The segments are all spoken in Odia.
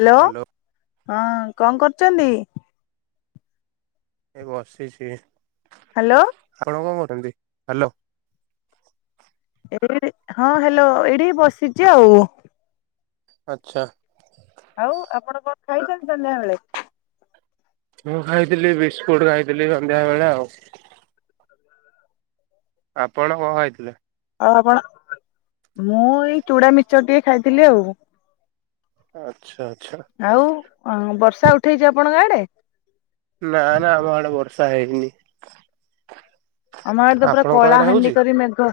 ହ୍ୟାଲୋ ହଁ କଣ କରୁଛନ୍ତି? ଏ ବସିଛି। ହ୍ୟାଲୋ। ଆପଣ କଣ କରୁଛନ୍ତି? ହ୍ୟାଲୋ। ଏଇ ହଁ ହଲୋ ଏଇଠି ବସିଛି ଆଉ। ଆଛା। ଆଉ ଆପଣ କଣ ଖାଇଛନ୍ତି ସନ୍ଧ୍ୟାବେଳେ? ମୁଁ ଖାଇଥିଲି ବିସ୍କୁଟ ଖାଇଥିଲି ସନ୍ଧ୍ୟା ବେଳେ ଆଉ। ଆପଣ କଣ ଖାଇଥିଲେ? ଆଉ ଆପଣ? ମୁଁ ଏଇ ଚୁଡା, ମିର୍ଚର ଟିକେ ଖାଇଥିଲି ଆଉ। ଆଛା, ଆଛା। ଆଉ ଆଁ ବର୍ଷା ଉଠେଇଛି ଆପଣଙ୍କ ଆଡେ? ନା, ନା ଆମ ଆଡେ ବର୍ଷା ହେଇନି। ଆମ ଆଡ ତ ପୁରା ଆପଣଙ୍କ କଳା ଆଡେ ହାଣ୍ଡି ହଉଛି? କରି ମେଘ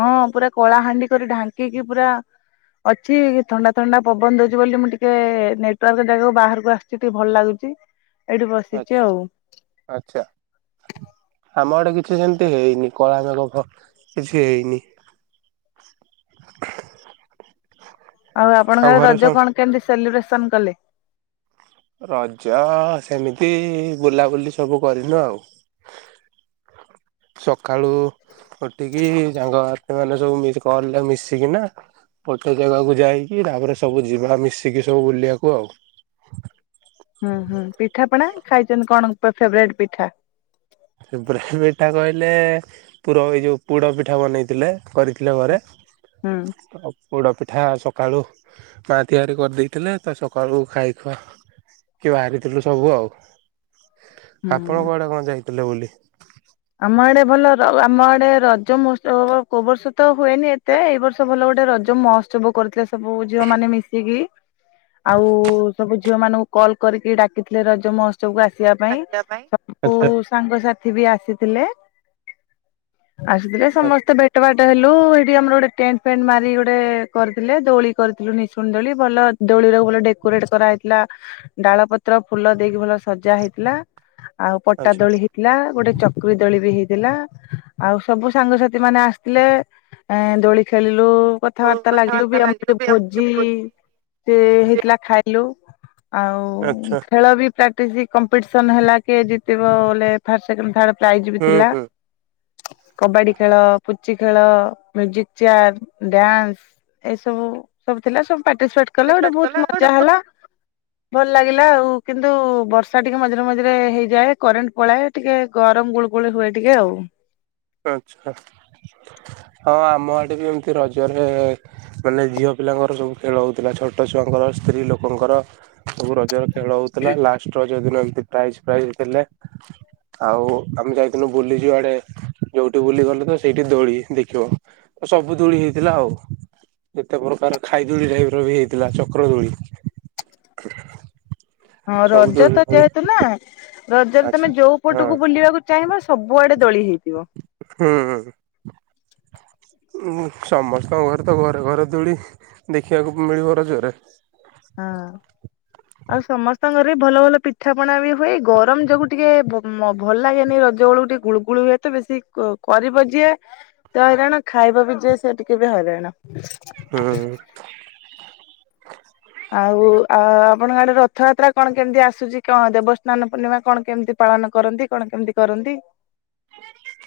ହଁ ପୁରା କଳାହାଣ୍ଡି କରି ଢାଙ୍କିକି ପୁରା ଅଛି ଥଣ୍ଡା ଥଣ୍ଡା ପବନ ଦଉଛି ବୋଲି ମୁଁ ଟିକେ ନେଟୱାର୍କ ଜାଗାକୁ ବାହାରକୁ ଆସିୁଛି ଟିକେ ଭଲ ଲାଗୁଛି। ଏଇଠି ଆଚ୍ଛା ବସିଛି ଆଉ। ଆଚ୍ଛା। ଆମ ଆଡେ କିଛି ସେମିତି ହେଇନି କଳ ମେଘ କିଛି ହେଇନି। [inaudible] ଆଉ ଆପଣଙ୍କ ଆଡେ ଘରେ ରଜ ସବୁ କଣ କେମିତି ସେଲିବ୍ରେସନ କଲେ? ରଜ ସେମିତି ବୁଲାବୁଲି ସବୁ କରିନୁ ଆଉ। ସକାଳୁ ଉଠିକି ସାଙ୍ଗଥି ମାନେ ସବୁ କିଲେ ମିଶିକିନା। ପଚ ଜାଗାକୁ ଯାଇକି ତାପରେ ସବୁ ଯିବା ମିଶିକି ସବୁ ବୁଲିବାକୁ ଆଉ। ହୁଁ ହୁଁ ପିଠା ପଣା ଖାଇଛନ୍ତି କଣ ଫେବରଟ ପିଠା? ବ୍ରେନ୍ ପିଠା କହିଲେ ପୁର ଏଇ ଯେଉଁ ପୋଡ଼ ପିଠା ବନେଇଥିଲେ। କରିଥିଲେ ଘରେ। ହୁଁ। ଆ ପୋଡ଼ପିଠା ସକାଳୁ ମା ତିଆରି କରିଦେଇଥିଲେ, ତ ସକାଳୁ ଖାଇ ଖୁଆ କିଏ ବାହାରିଥିଲୁ ସବୁ ଆଉ ଆପଣ ହୁଁ କୁଆଡେ କଣ ଯାଇଥିଲେ ବୁଲି। ଆମ ଆଡେ ଭଲ ର ଆମ ଆଡେ ରଜ ମହୋସ୍ତବ କୋଉ ବର୍ଷ ତ ହୁଏନି ଏତେ ଏଇ ବର୍ଷ ଭଲ ଗୋଟେ ରଜ ମହୋତ୍ସବ କରିୁଥିଲେ ସବୁ ଝିଅ ମାନେ ମିଶିକି। ଆଉ ସବୁ ଝିଅ ମାନଙ୍କୁ କଲ୍ କରିକି ଡାକିଥିଲେ ରଜମ କୁ ଆସିବା ପାଇଁ ସବୁ ଆଚ୍ଛା ସାଙ୍ଗସଥି ବି ଆସିଥିଲେ। ଆସଥିଲେ ସମସ୍ତେ ବେଟ ବାଟ ହେଲୁ ସେଠି ଆମର ଗୋଟେ ଟେଣ୍ଟ ଫେଣ୍ଟ ମାରି ଗୋଟେ କରିଥିଲେ। ଦୋଳି କରିଥିଲୁ ନିଶୁଣ ଦୋଳି ଭଲ ଦୋଳି ରକୁ ଭଲ ଡେକୋରେଟ କରାହେଇଥିଲା ଡାଳ ପତ୍ର ଫୁଲ ଦେଇକି ଭଲ ସଜା ହେଇଥିଲା। ଆଉ ପଟା ଆଚ୍ଛା ଦୋଳି ହେଇଥିଲା। ଗୋଟେ ଚ କ ଦୋଳି ବି ହେଇଥିଲା ଆଉ ସବୁ ସାଙ୍ଗସଥି ମାନେ ଆସିଥିଲେ। ଏ ଦୋଳି ଖେଳିଲୁ କଥାବାର୍ତ୍ତା ଲାଗିଲୁ ବି ଆମର ଟିକେ ଭୋଜି ସେ ହେଇଥିଲା ଖାଇଲୁ। ଆଉ ଆଚ୍ଛା ଖେଳ ବି ପ୍ରାକ୍ଟିସ କମ୍ପିଟିସନ ହେଲା କି ଜିତିବଲେ ଫଷ୍ଟ, ସେକେଣ୍ଡ, ଥାର୍ଡ। ପ୍ରାଇଜ ବିି ହୁଁ ଥିଲା। ହୁଁ କବାଡି ଖେଳ, ପୁଚି ଖେଳ, ମ୍ୟୁଜିକ ଚେୟାର, ଡ୍ୟାନ୍ସ ଏ ସବୁ ସବୁ ଥିଲା ସବୁ ପାର୍ଟିସିପେଟ କଲେ ଗୋଟେ ବହୁତ ମଜା ହେଲା। ଭଲ ଲାଗିଲା ଆଉ କିନ୍ତୁ ବର୍ଷା ଟିକେ ମଝିରେ ମଝିରେ ହେଇଯାଏ, କରେଣ୍ଟ ପଳାଏ, ଟିକେ ଗରମ ଗୋଳୁ ଗୋଳି ହୁଏ ଟିକେ ଆଉ। ଆଚ୍ଛା ଆଉ ଆମ ଆଡ଼େ ବି ଏମିତି ରଜରେ ମାନେ ଝିଅ ପିଲାଙ୍କର ସବୁ ଖେଳ ହଉଥିଲା, ଛୋଟ ଛୁଆଙ୍କର, ସ୍ତ୍ରୀ ଲୋକଙ୍କର ସବୁ ରଜରେ ଖେଳ ହଉଥିଲା, ଲାଷ୍ଟ ଷ୍ଟ ଯଉ ଦିନ ଏମତି ପ୍ରାଇଜ ପ୍ରାଇଜ ଦେଲେ, ଆଉ ଆମେ ଯାଇଥିଲୁ ବୁଲିଯୁ ଆଡ଼େ ଯୋଉଠି ବୁଲି ଗଲେ ତ ସେଇଠି ଦୋଳି ଦେଖିବ, ସବୁ ଦୋଳି ହେଇଥିଲା ଆଉ। କେତେ ପ୍ରକାର ଖାଇ ଦୋଳି ଟାଇପ ର ବି ହେଇଥିଲା ଚକ୍ର ଦୋଳି। ହଁ ସବୁ ରଜ ଦୋଳି ତ ଫୋଳି ଯେହେତୁ ନା ରଜରେ ଆଚ୍ଛା ତମେ ଯୋଉ ପଟକୁ ବୁଲିବାକୁ ଚାହିଁବ ସବୁଆଡେ ଦୋଳି ହେଇଥିବ। ହୁଁ ସମସ୍ତଙ୍କ ଘରେ ତ ଘରେ ଘରେ ଦୋଳି। ଦେଖିବାକୁ ମିଳିବ ରଜରେ। ହଁ। ଆଉ ସମସ୍ତଙ୍କ ଘରେ ଭଲ ଭଲ ପିଠା ପଣା ବି ହୁଏ, ଗରମ ଯୋଗୁ ଟିକେ ଭ ଭଲ ଲାଗେନି ରଜ ବେଳୁ। ଟିକେ ଗୁଳୁଗୁଳ ହୁଏ ତ ବେଶୀ କରିବ ଯିଏ ସେ ହଇରାଣ ଖାଇବ ବି ଯିଏ ସେ ଟିକେ ବି ହଇରାଣ। ହୁଁ। ଆଉ ଆ ଆପଣଙ୍କ ଆଡେ ରଥଯାତ୍ରା କଣ କେମିତି ଆସୁଛି, କଣ ଦେବସ୍ନାନ ପୂର୍ଣ୍ଣିମା କଣ କେମିତି ପାଳନ କରନ୍ତି? କଣ କେମିତି କରନ୍ତି?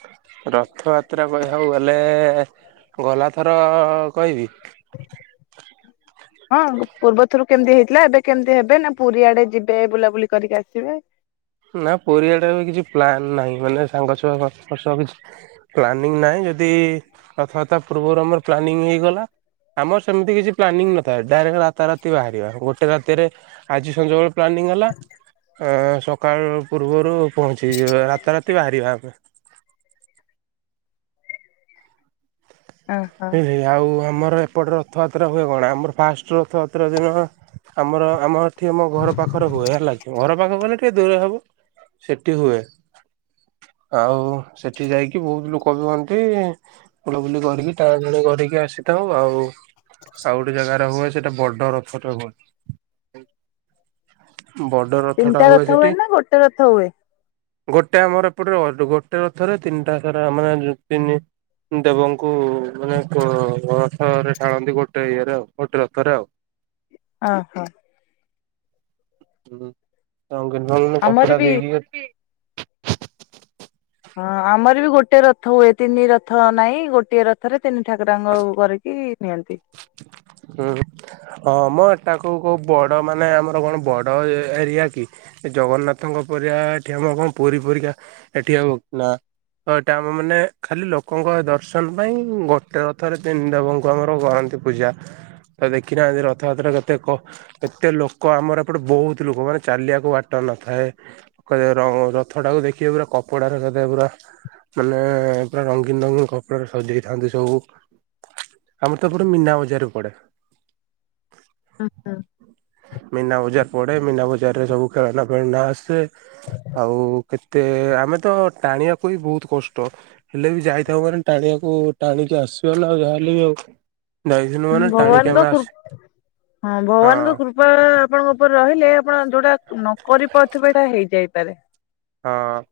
ହଁ ରଥଯାତ୍ରା କହିବାକୁ ଗଲେ ଗଲାଥର କହିବି? [inaudible] ହଁ ପୂର୍ବ ଥରୁ କେମିତି ହେଇଥିଲା, ଏବେ କେମିତି ହେବେ, ନା ପୁରୀ ଆଡେ ଯିବେ ବୁଲାବୁଲି କରିକି ଆସିବେ। ନା ପୁରିଆଡେ ଏବେ କିଛି ପ୍ଲାନ ନାହିଁ, ମାନେ ସାଙ୍ଗ ଛୁଆଙ୍କ ହସ କିଛି ପ୍ଲାନିଂ ନହିଁ ଯଦି ରଥଯାତ୍ରା ପୂର୍ବରୁ ଆମର ପ୍ଲାନିଂ ହେଇଗଲା। ଆମର ସେମିତି କିଛି ପ୍ଲାନିଂ ନଥାଏ ଡାଇରେକ୍ଟ ରାତାରାତି ବାହାରିବା, ଗୋଟେ ରାତିରେ ଆଜି ସଞ୍ଜ ବେଳେ ପ୍ଲାନିଂ ହେଲା ସକାଳ ପୂର୍ବରୁ ପହଞ୍ଚିଯିବା, ରାତାରାତି ବାହାରିବା ଆମେ। ଓହୋ ହେଁ ହେଁ। ଆଉ ଆମର ଏପଟେ ରଥଯାତ୍ରା ହୁଏ କଣ ଆମର ଫାଷ୍ଟ ରଥଯାତ୍ରା ଦିନ ଆମର ଆମର ସେଠି ଆମ ଘର ପାଖରେ ହୁଏ ହେଲା କି, ଘର ପାଖ ଗଲେ ଟିକେ ଦୂରେ ହବ ସେଠି ହୁଏ। ଆଉ ସେଠି ଯାଇକି ବହୁତ ଲୋକ ବି ହୁଅନ୍ତି, ବୁଲାବୁଲି କରିକି ତା ଜଣ କରିକି ଆସିଥାଉ ଆଉ। ସେ ଆଉ ଗୋଟେ ଜାଗାରେ ହୁଏ ସେଇଟା ବଡ ରଥଟେ ହୁଏ। ହ ବର୍ଡ଼ର। ତିନିଟା ରଥ ହୁଏ ନା ଗୋଟେ ରଥ ହୁଏ? ଗୋଟେ ଆମର ଏପଟେ ଗୋଟେ ରଥରେ ତିନିଟା ସାରା ମାନେ ତିନି ଦେବଙ୍କୁ ମାନେ କୋ ରଥରେ ଟାଣନ୍ତି ଗୋଟେ ଇଏରେ ଆଉ ଗୋଟେ ରଥରେ ଆଉ। ଅ ହ। ହୁଁ [unintelligible] ଆମର କପଡା ବି ଦେଇକି ହଁ ଆମର ବି ଗୋଟେ ରଥ ହୁଏ, ତିନି ରଥ ନାଇଁ ଗୋଟିଏ ର ଥରେ ତିନି ଠାକୁରାଙ୍କୁ କରିକି ନିଅନ୍ତି। ହୁଁ। ହଁ ମ ଏଟାକୋଉ କୋଉ ବଡ ମାନେ ଆମର କଣ ବଡ ଏରିଆ କି? ଜଗନ୍ନାଥଙ୍କ ପରିବା ଏଠି ଆମ କଣ ପୁରୀ ଫୁରୀ କା ଏଠି ଆଉ ନା। ତ ଏଇଟା ଆମ ମାନେ ଖାଲି ଲୋକଙ୍କ ଦର୍ଶନ ପାଇଁ ଗୋଟେ ରଥରେ ତିନି ଦେବଙ୍କୁ ଆମର କରନ୍ତି। ପୂଜା ତ ଦେଖିନାହାନ୍ତି ରଥଯାତ୍ରା କେତେକ ଏତେ ଲୋକ ଆମର ଏପଟେ ବହୁତ୍ ଲୋକ ମାନେ ଚାଲିବାକୁ ବାଟ ନଥାଏ। କରିବାର ରଥ ଟାକୁ ଦେଖିବେ ପୁରା କପଡାରେ କରିବେ ପୁରା। ମାନେ ପୁରା ରଙ୍ଗୀନ୍ ରଙ୍ଗୀନ୍ କପଡାରେ ସଜେଇଥାନ୍ତି ସବୁ। ଆମେ ତାକୁ ମିନା ବଜାର ପଡେ। ହ ହ। ମୀନା ବଜାର ପଡେ। ମୀନା ବଜାର ରେ ସବୁ ଖେଳନା ଫେଳନା ଆସେ। ଆଉ କେତେ ଆମେ ତ ଟାଣିବାକୁ ବିି ବହୁତ୍ କଷ୍ଟ। ହେଲେ ବି ଯାଇଥାଉ ମାନେ ଟାଣିବାକୁ ଟାଣିକି ଆସିବ ନା ଯାହା ହେଲେ ବି ଆଉ। ଯାଇଥିଲୁ ହୁଁ ମାନେ ଟାଣିକି ଭଗବାନଙ୍କ ଆମେ କୃ ଆସି ହଁ ହଁ ଭଗବାନଙ୍କ କୃ କୃପାଆପଣଙ୍କ ଉପରେ ରହିଲେ ଆପଣ ଯୋଉଟା ନ କରି ପାରୁଥିବେ ହେଇଟା ହେଇଯାଇପାରେ। ହଁ।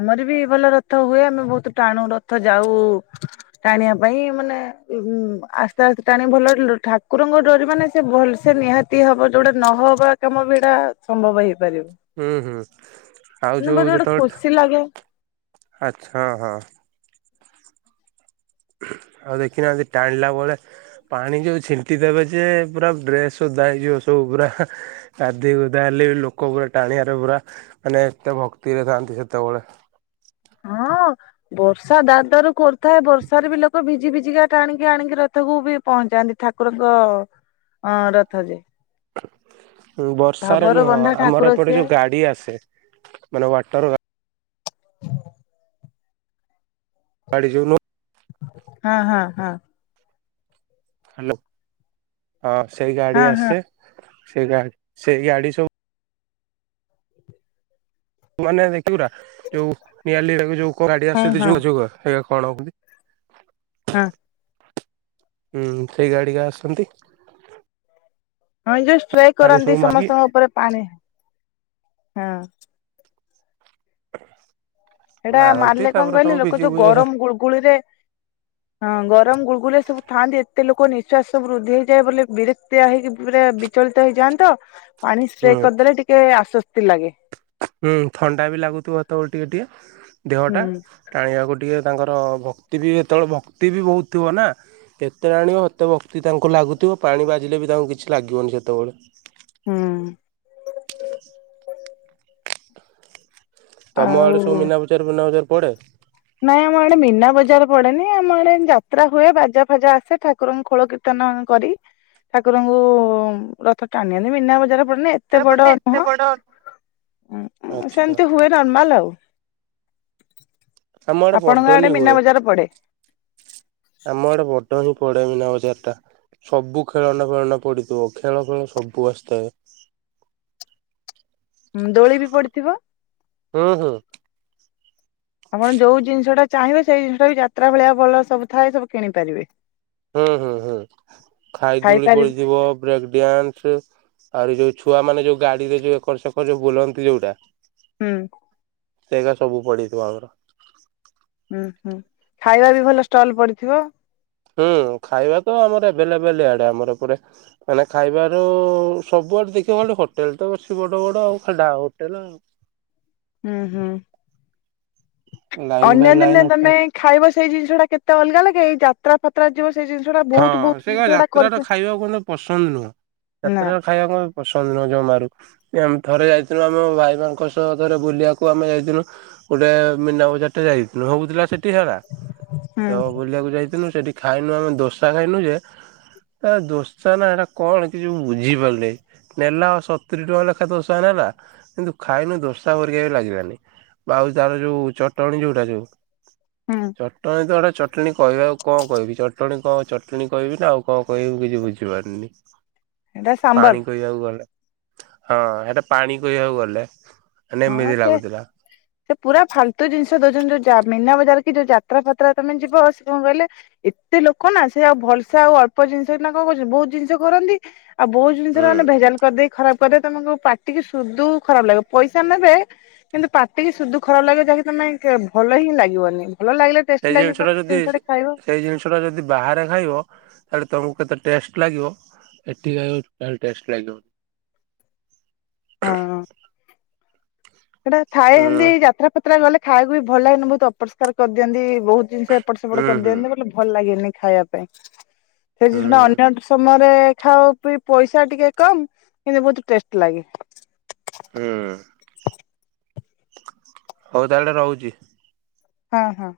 ଆମର ବି ଭଲ ରଥ ହୁଏ। ଆମେ ବହୁତ୍ ଟାଣୁ ରଥ ଯାଉ ଟାଣିବା ପାଇଁ ମାନେ ଉଁ ଆସ୍ତେ ଆସ୍ତେ ଟାଣିକି ଭଲ ଠାକୁରଙ୍କ ଡୋରି ମାନେ ସେ ଭଲ୍ ସେ ନିହାତି ହବ ଯୋଉଟା ନହବା କାମ ଭିଡା ସମ୍ଭବ ହେଇପାରିବ। ହୁଁ ହୁଁ ଆଉ ମାନେ ଯୋଉ ବୋଧେ ଗୋଟେ ଯେତେବେଳେ ଖୁସି ଲାଗେ ଠା ଆଛା ହଁ। ଆଉ ଦେଖିନାହାନ୍ତି ଟାଣିଲା ବଳେ? ପାଣି ଯୋଉ ଛିଣ୍ଟି ଦେବେ ଯେ ପୁରା ଡ୍ରେସ୍ ଓଦା ହେଇଯିବ ସବୁ ପୁରା। ଗାଧି ଗୁଧା ହେଲେଵି ଲୋକ ପୁରା ଟାଣିବାରେ ପୁରା ମାନେ ଏତେ ଭକ୍ତିରେ ଥାଆନ୍ତି ସେତେବେଳେ। ହଁ। ବର୍ଷା ଦାରୁ ଦାରୁ କୋରୁଥାଏ ବର୍ଷାରେ ବି ଲୋକ ଭିଜି ଭିଜିିକା ଟାଣିକି ଆଣିକି ରଥକୁ ବି ପହଞ୍ଚାନ୍ତି ଠାକୁରଙ୍କ ଅ ଅଁ ରଥରେ। ବର୍ଷାରେ ନୁହଁ ବନ୍ଧା ଆମର ଠାକୁର ଏପଟେ ସିଏ ଯୋଉ ଗାଡି ଆସେ ମାନେ ୱାଟର ଗା ଗାଡିଜୁମୁ ହଁହଁ ହଁ‌। ହ୍ୟାଲୋ ହଁ ସେଇ ଗାଡି ହଁ ହଁ ଆସେ ସେ ଗା ସେଇ ଗାଡି ସବୁ ମାନେ ଦେଖିବୁରା ଯୋଉ ନିଆଲିରେ ଯୋଉ କରାଣ୍ଡି ହଁ ଆସେ ହଁ ଯୁଗ ଯୁଗ। ଇଏ କଣ? ହଁ। ହୁଁ ସେଇ ଗାଡିକା ଆସନ୍ତି। ହଁ ଯୋଉ ପାଣି ଷ୍ଟ୍ରେକରନ୍ତି ସବୁ ମାଗି ସମସ୍ତଙ୍କ ଉପରେ ପାଣି ହଁ। ସେଟା ମାରନ୍ତି ମାରିଲେ କଣ ତାପରେ କହିଲେ ସବୁ ଲୋକ ଭିଜି ଯୋଉ ଭୁଜା ଗରମ ଗୁଳୁଗୁଳିରେ ହଁ ଗରମ ଗୁଳୁଗୁଳି ସବୁ ଥାନ୍ତି ଏତେ ଲୋକ ନିଃଶ୍ୱାସ ସବୁ ବୃଦ୍ଧି ହେଇଯଏ ବୋଲି ବିରକ୍ତିଆ ହେଇକି ପୁରା ବି ଚଳିତ ହେଇଯାଆନ୍ତିତ ପାଣି ସ୍ପ୍ରେ ହୁଁ କରିଦେଲେ ଟିକେ ଆଶ୍ଵସ୍ତି ଲାଗେ। ହୁଁ ଥଣ୍ଡା ବି ଲାଗୁଥିବ ତ ଟିକେ ଟିକେ ଦେହଟା ହୁଁ ଟାଣିବାକୁ ଟିକେ ତାଙ୍କର ଭକ୍ତି ବି ଯେତେବେଳେ ଭକ୍ତି ବି ବହୁତ ଥିବ ନା। କେତେ ଆଣିବ ଏତେ ଭକ୍ତି ତାଙ୍କୁ ଲାଗୁଥିବ ପାଣି ବାଜିଲେ ବି ତାଙ୍କୁ କିଛି ଲାଗିବନି ସେତେବେଳେ। ହୁଁ। ତମ ଆଡେ ସବୁ ଆଉ ମିନା ବଜାର ବିନାବଜାର ପଡେ? ନାଇଁ ଆମ ଆଡେ ମିନା ବଜାର ପଡେନି। ଆମ ଆଡେ ଯାତ୍ରା ହୁଏ ବାଜା ଫାଜା ଆସେ। ଠାକୁରଙ୍କୁ ଖୋଳ କି ର୍ତ୍ତନ କରି ଠାକୁରଙ୍କୁ ରଥ ଟାଣିନେଲେ ମିନା ବଜାର ପଡିଲେ ଏତେ ବଡ ନୁହଁ ଆଚ୍ଛା ସେମିତି ହୁଏ ନର୍ମାଲ ଆଉ। ଆମ ଆପଣଙ୍କ ଆଡେ ବଡନି ମୀନା ହୁଏ ବଜାର ପଡେ? ଆମ ଆଡେ ବଡ ହିଁ ପଡେ ମିନା ବଜ଼ାରଟା। ସବୁ ଖେଳନା ଫେଳନା ପଡିଥିବ ଖେଳ ଫେଳ ସବୁ ଆସିଥାଏ। ଉଁ ଦୋଳିବି ପଡିଥିବ। ହୁଁ ହୁଁ। ଆପଣ ଯୋଉ ଜିନିଷଟା ଚାହିଁବେ ସେଇ ଜିନିଷଟା ବି ଯାତ୍ରା ଭଳିଆ ଭଲ ସବୁ ଥାଏ ସବୁ କିଣିପାରିବେ। ହୁଁ ହୁଁ ହୁଁ ଖାଇ ଦୌଳି ଖାଇପାରିବେ ପଡିଥିବ ବ୍ରେକ ଡ୍ୟାନ୍ସ। ଆହୁରି ଯୋଉ ଛୁଆମାନେ ଯୋଉ ଗାଡିରେ ଯୋଉ ଏକର ସେକର ଯୋଉ ବୁଲନ୍ତି ଯୋଉଟା ହୁଁ। ସେଇଗା ସବୁ ପଡିଥିବ ଆମର। ହୁଁ ହୁଁ ଖାଇବା ବି ଭଲ ଷ୍ଟଲ ପଡିଥିବ। ହୁଁ ଖାଇବା ତ ଆମର ବେଲେ ବେଲେ ଆଡେ ଆମର ପୁରା। ମାନେ ଖାଇବାର ସବୁଆଡେ ଦେଖିବା ଖାଲି ହୋଟେଲ ତ ଅଛି ବଡ ବଡ ଆଉ ଖାଲି ଢା ହୋଟେଲ ଆଉ। ହୁଁ ହୁଁ ଆଉ। ଲାଇନ ଅନ୍ୟ ବାଇ ଦିନେ ଲାଇନ ହୋଟେଲ ତମେ ଖାଇବ ସେଇ ଜିନିଷଟା କେତେ ଅଲଗା ଲାଗେ ଏଇ ଯାତ୍ରା ଫାତ୍ରା ଯିବ ସେ ହଁ ସେ ଏକା ଯାତ୍ରା ଟା ଖାଇବାକୁ ମତେ ପସନ୍ଦ ନୁହଁ ନା ଯାତ୍ରା ଖାଇବାକୁ ମତେ ପସନ୍ଦ ନୁହଁ ଜମାରୁ। ଏମ ଥରେ ଯାଇଥିଲୁ ଆମ ଭାଇମାନଙ୍କ ସହ ଥରେ ବୁଲିବାକୁ ଆମେ ଯାଇଥିଲୁ ଗୋଟେ ମିନା ବଜାରଟେ ଯାଇଥିଲୁ ହୋଉଥିଲା ସେଠି ଠି ହେଲା ତ ହୁଁ ବୁଲିବାକୁ ଯାଇଥିନୁ ସେଠି ଖାଇନୁ ଆମେ ଦୋସା ଖାଇନୁ ଯେ ତା ଦୋଷ ନା ହେଟା କଣ କିଛି ମୁଁ ବୁଝିପାରିଲିନେଇ। ନେଲା ସତୁରି ଟଙ୍କା ଲେଖା ଦୋଶା ନେଲା କିନ୍ତୁ ଖାଇନୁ ଦୋସା ପରିକା ବି ଲାଗିଲାନି। ଆଉ ତାର ଯୋଉ ଚଟଣୀ ଯୋଉଟା ଯୋଉ ହୁଁ ଚଟଣୀ ତ ହେଟା ଚଟଣୀ କହିବା ଆଉ କଣ କହିବି ଚଟଣୀ କଣ ଚଟଣୀ କହିବି ନା ଆଉ କଣ କହିବି ମୁଁ କିଛି ବୁଝିପାରୁନି ଏଇଟା ସାମ୍ବର ପାଣି କହିବାକୁ ଗଲେ। ହଁ ହେଟା ପାଣି କହିବାକୁ ଗଲେ ମାନେ ହଁ ଏମିତି ସେ ଲାଗୁଥିଲା। ସେ ପୁରା ଫାଲତୁ ଜିନିଷ ଦଉଛନ୍ତି ଯୋଉ ଯା ମିନା ବଜାର କି ଯୋଉ ଯାତ୍ରା ଫାତ୍ରା ତମେ ଯିବ ସେ କଣ କହିଲେ ଏତେ ଲୋକ ନା ସେ ଆଉ ଭଲସେ ଆଉ ଅଳ୍ପ ଜିନିଷନା କଣ କରୁଛନ୍ତି ବହୁତ ଜିନିଷ କରନ୍ତି ଆଉ ବହୁତ ହୁଁ ଜିନିଷରା ମାନେ ଭେଜାଲ କରିଦେଇକି ଖରାପ କରିଦେବେ ତମକୁ ପାଟିକି ସୁଦୁ ଖରାପ ଲାଗିବ ପଇସା ସା ନେବେ କିନ୍ତୁ ପାଟିକି ସୁଦୁ ଖରାପ ଲାଗିବ ଯାହାକି ତମେ ଭଲ ହିଁ ଲାଗିବନି ଭଲ ଲାଗିଲେ ଟେଷ୍ଟ ଲାଗିଲେ ତମେ ଜିନିଷଟେ ଖାଇବ। ହେରା ଯଦି ବାହାରେ ଖାଇବ ତାହାଲେ ତମକୁ କେତେ ଟଷ୍ଟ ଲାଗିବ। ଏଠି ଖାଇବ ଟୋଟାଲ ଟେଷ୍ଟ ଲାଗିବନି। ହଁ। ସେଟା ଥାଏ ଏମତି ହୁଁ ଯାତ୍ରା ଫତ୍ରା ଗଲେ ଖାଇବାକୁ ବି ଭଲ ଲାଗେନି ବହୁତ ଅପରିଷ୍କାର କରିଦିଅନ୍ତି ବହୁତ ଜିନିଷ ଏପଟ ସେପଟ ହୁଁ ହୁଁ କରିଦିଅନ୍ତି ବୋଲେ ଭଲ ଲାଗେନି ଖାଇବା ପାଇଁ। ସେ ହୁଁ ଜିନିଷଟା ଅନ୍ୟ ସମୟରେ ରେ ଖାଅ ପି ପଇସା ଟିକେ କମ କିନ୍ତୁ ବହୁତ ଟେଷ୍ଟ ଲାଗେ। ହୁଁ ହୋଉ ତାହେଲେ ରହୁଛି। ହଁ ହଁ।